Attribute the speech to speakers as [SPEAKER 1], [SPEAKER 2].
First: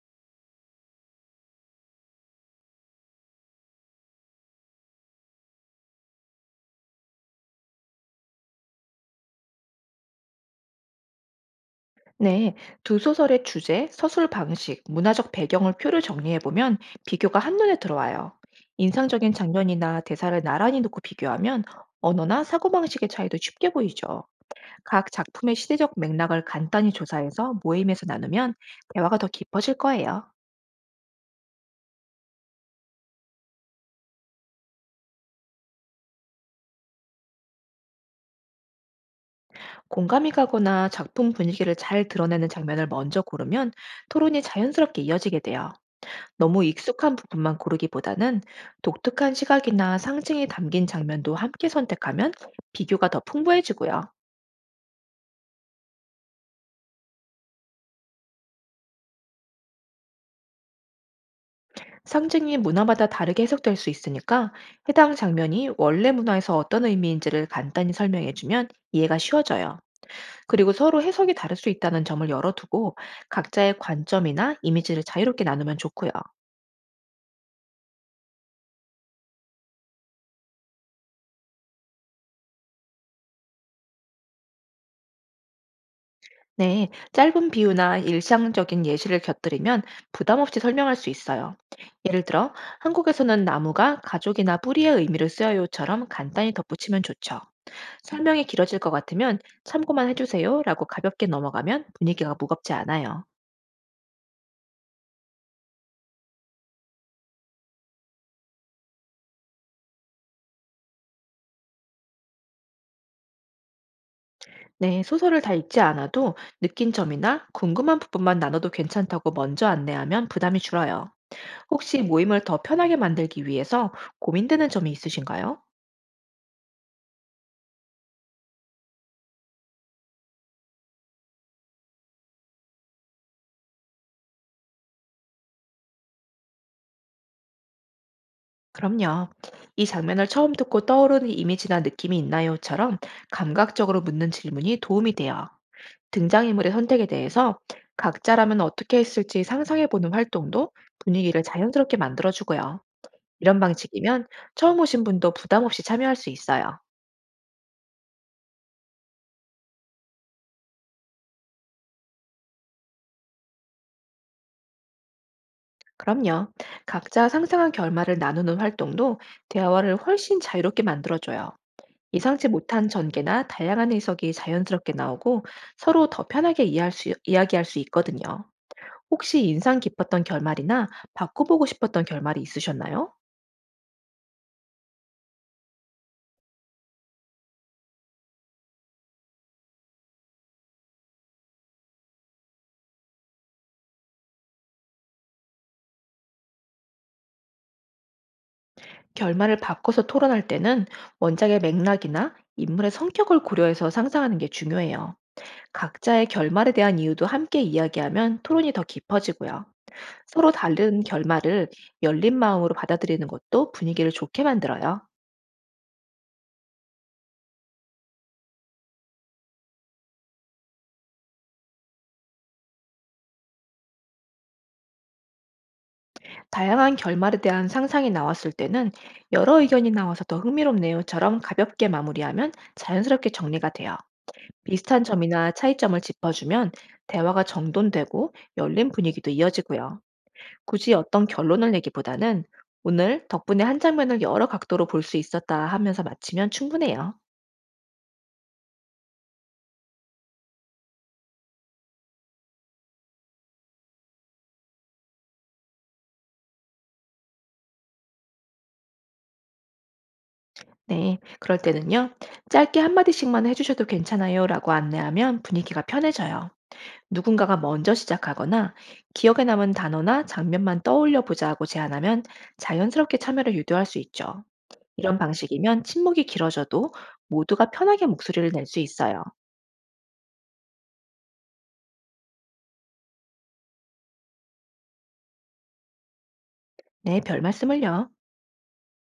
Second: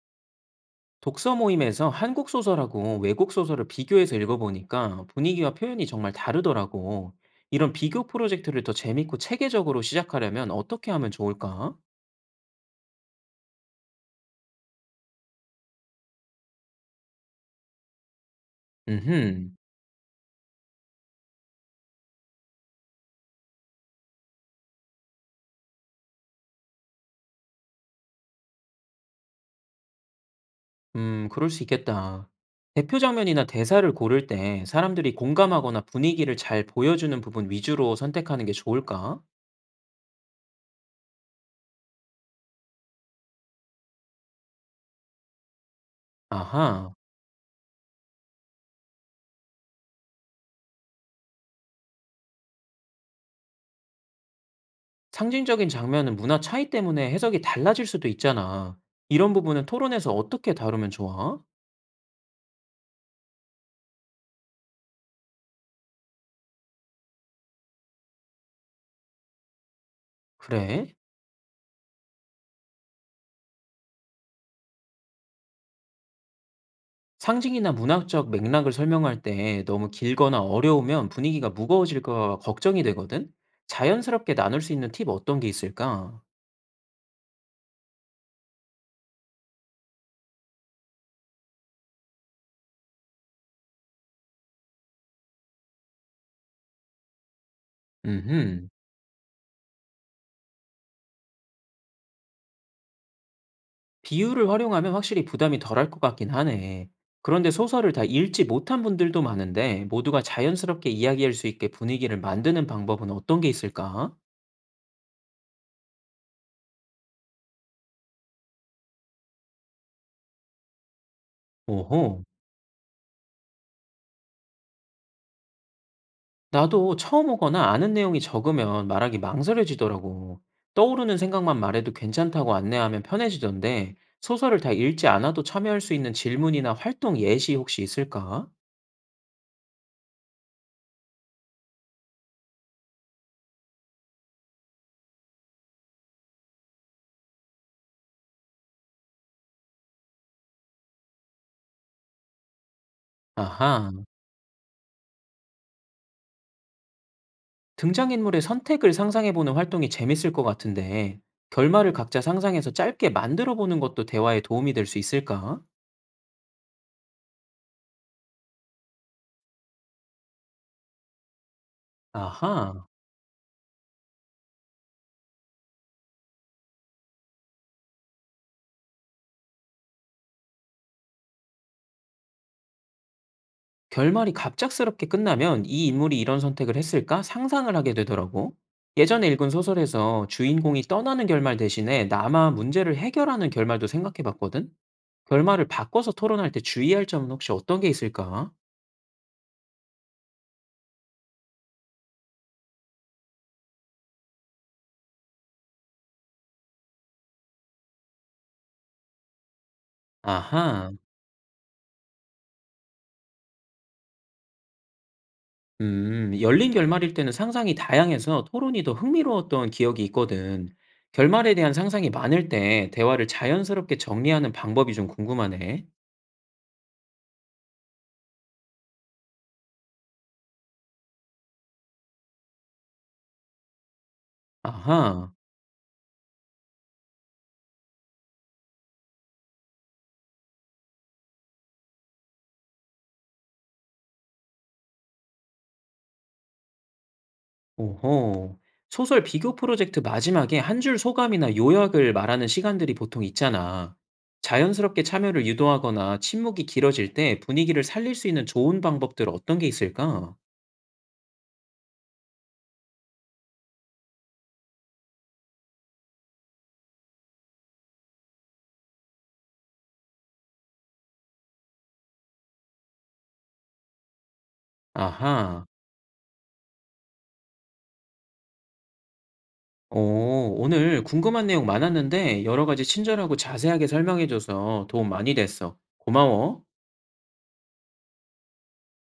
[SPEAKER 1] 독서 모임에서 한국 소설하고 외국 소설을 비교해서 읽어보니까 분위기와 표현이 정말 다르더라고. 이런 비교 프로젝트를 더 재밌고 체계적으로 시작하려면 어떻게 하면 좋을까?
[SPEAKER 2] 네, 두 소설의 주제, 서술 방식, 문화적 배경을 표로 정리해보면 비교가 한눈에 들어와요. 인상적인
[SPEAKER 1] 음흠,
[SPEAKER 2] 장면이나 대사를 나란히 놓고 비교하면 언어나 사고방식의 차이도 쉽게 보이죠. 각 작품의 시대적 맥락을 간단히 조사해서 모임에서 나누면 대화가 더 깊어질 거예요.
[SPEAKER 1] 그럴 수 있겠다. 대표 장면이나 대사를 고를 때 사람들이 공감하거나 분위기를 잘 보여주는 부분 위주로 선택하는 게 좋을까?
[SPEAKER 2] 공감이 가거나 작품 분위기를 잘 드러내는 장면을 먼저 고르면 토론이 자연스럽게 이어지게 돼요. 너무
[SPEAKER 1] 아하,
[SPEAKER 2] 익숙한 부분만 고르기보다는 독특한 시각이나 상징이 담긴 장면도 함께 선택하면 비교가 더 풍부해지고요.
[SPEAKER 1] 상징적인 장면은 문화 차이 때문에 해석이 달라질 수도 있잖아. 이런 부분은 토론에서 어떻게 다루면 좋아?
[SPEAKER 2] 상징이 문화마다 다르게 해석될 수 있으니까 해당 장면이 원래 문화에서 어떤 의미인지를 간단히 설명해주면 이해가 쉬워져요. 그리고
[SPEAKER 1] 그래?
[SPEAKER 2] 서로 해석이 다를 수 있다는 점을 열어두고 각자의 관점이나 이미지를 자유롭게 나누면 좋고요.
[SPEAKER 1] 상징이나 문학적 맥락을 설명할 때 너무 길거나 어려우면 분위기가 무거워질까 걱정이 되거든? 자연스럽게 나눌 수 있는 팁 어떤 게 있을까?
[SPEAKER 2] 네, 짧은 비유나 일상적인 예시를 곁들이면 부담 없이 설명할 수 있어요. 예를 들어, 한국에서는 나무가 가족이나 뿌리의 의미를 쓰여요처럼 간단히 덧붙이면 좋죠. 설명이
[SPEAKER 1] 음흠.
[SPEAKER 2] 길어질 것 같으면 참고만 해주세요라고 가볍게 넘어가면 분위기가 무겁지 않아요.
[SPEAKER 1] 비유를 활용하면 확실히 부담이 덜할 것 같긴 하네. 그런데 소설을 다 읽지 못한 분들도 많은데 모두가 자연스럽게 이야기할 수 있게 분위기를 만드는 방법은 어떤 게 있을까?
[SPEAKER 2] 네, 소설을 다 읽지 않아도 느낀 점이나 궁금한 부분만 나눠도 괜찮다고 먼저 안내하면 부담이 줄어요. 혹시
[SPEAKER 1] 오호.
[SPEAKER 2] 모임을 더 편하게 만들기 위해서 고민되는 점이 있으신가요?
[SPEAKER 1] 나도 처음 오거나 아는 내용이 적으면 말하기 망설여지더라고. 떠오르는 생각만 말해도 괜찮다고 안내하면 편해지던데, 소설을 다 읽지 않아도 참여할 수 있는 질문이나 활동 예시 혹시 있을까?
[SPEAKER 2] 그럼요. 이 장면을 처음 듣고 떠오르는 이미지나 느낌이 있나요?처럼 감각적으로 묻는 질문이 도움이 돼요. 등장인물의 선택에 대해서 각자라면 어떻게 했을지 상상해보는 활동도 분위기를 자연스럽게 만들어주고요. 이런
[SPEAKER 1] 아하,
[SPEAKER 2] 방식이면 처음 오신 분도 부담 없이 참여할 수 있어요.
[SPEAKER 1] 등장인물의 선택을 상상해보는 활동이 재밌을 것 같은데, 결말을 각자 상상해서 짧게 만들어보는 것도 대화에 도움이 될 수 있을까?
[SPEAKER 2] 그럼요. 각자 상상한 결말을 나누는 활동도 대화를 훨씬 자유롭게 만들어줘요. 예상치
[SPEAKER 1] 아하.
[SPEAKER 2] 못한 전개나 다양한 해석이 자연스럽게 나오고 서로 더 편하게 이야기할 수 있거든요. 혹시 인상 깊었던 결말이나 바꿔보고 싶었던 결말이 있으셨나요?
[SPEAKER 1] 결말이 갑작스럽게 끝나면 '이 인물이 이런 선택을 했을까?' 상상을 하게 되더라고. 예전에 읽은 소설에서 주인공이 떠나는 결말 대신에 남아 문제를 해결하는 결말도 생각해 봤거든? 결말을 바꿔서 토론할 때 주의할 점은 혹시 어떤 게 있을까?
[SPEAKER 2] 결말을 바꿔서 토론할 때는 원작의 맥락이나 인물의 성격을 고려해서 상상하는 게 중요해요. 각자의 결말에 대한 이유도 함께 이야기하면 토론이 더 깊어지고요. 서로
[SPEAKER 1] 아하.
[SPEAKER 2] 다른 결말을 열린 마음으로 받아들이는 것도 분위기를 좋게 만들어요.
[SPEAKER 1] 음. 열린 결말일 때는 상상이 다양해서 토론이 더 흥미로웠던 기억이 있거든. 결말에 대한 상상이 많을 때 대화를 자연스럽게 정리하는 방법이 좀 궁금하네.
[SPEAKER 2] 다양한 결말에 대한 상상이 나왔을 때는 여러 의견이 나와서 더 흥미롭네요처럼 가볍게 마무리하면 자연스럽게 정리가 돼요. 비슷한
[SPEAKER 1] 아하.
[SPEAKER 2] 점이나 차이점을 짚어주면 대화가 정돈되고 열린 분위기도 이어지고요. 굳이 어떤 결론을 내기보다는 오늘 덕분에 한 장면을 여러 각도로 볼 수 있었다 하면서 마치면 충분해요.
[SPEAKER 1] 오호. 소설 비교 프로젝트 마지막에 한 줄 소감이나 요약을 말하는 시간들이 보통 있잖아. 자연스럽게 참여를 유도하거나 침묵이 길어질 때 분위기를 살릴 수 있는 좋은 방법들 어떤 게 있을까?
[SPEAKER 2] 네, 그럴 때는요. 짧게 한마디씩만 해주셔도 괜찮아요 라고 안내하면 분위기가 편해져요. 누군가가 먼저 시작하거나 기억에 남은 단어나 장면만 떠올려 보자고 제안하면 자연스럽게 참여를 유도할 수 있죠. 이런
[SPEAKER 1] 아하.
[SPEAKER 2] 방식이면 침묵이 길어져도 모두가 편하게 목소리를 낼 수 있어요.
[SPEAKER 1] 오, 오늘 궁금한 내용 많았는데 여러 가지 친절하고 자세하게 설명해줘서 도움 많이 됐어. 고마워.
[SPEAKER 2] 네, 별 말씀을요.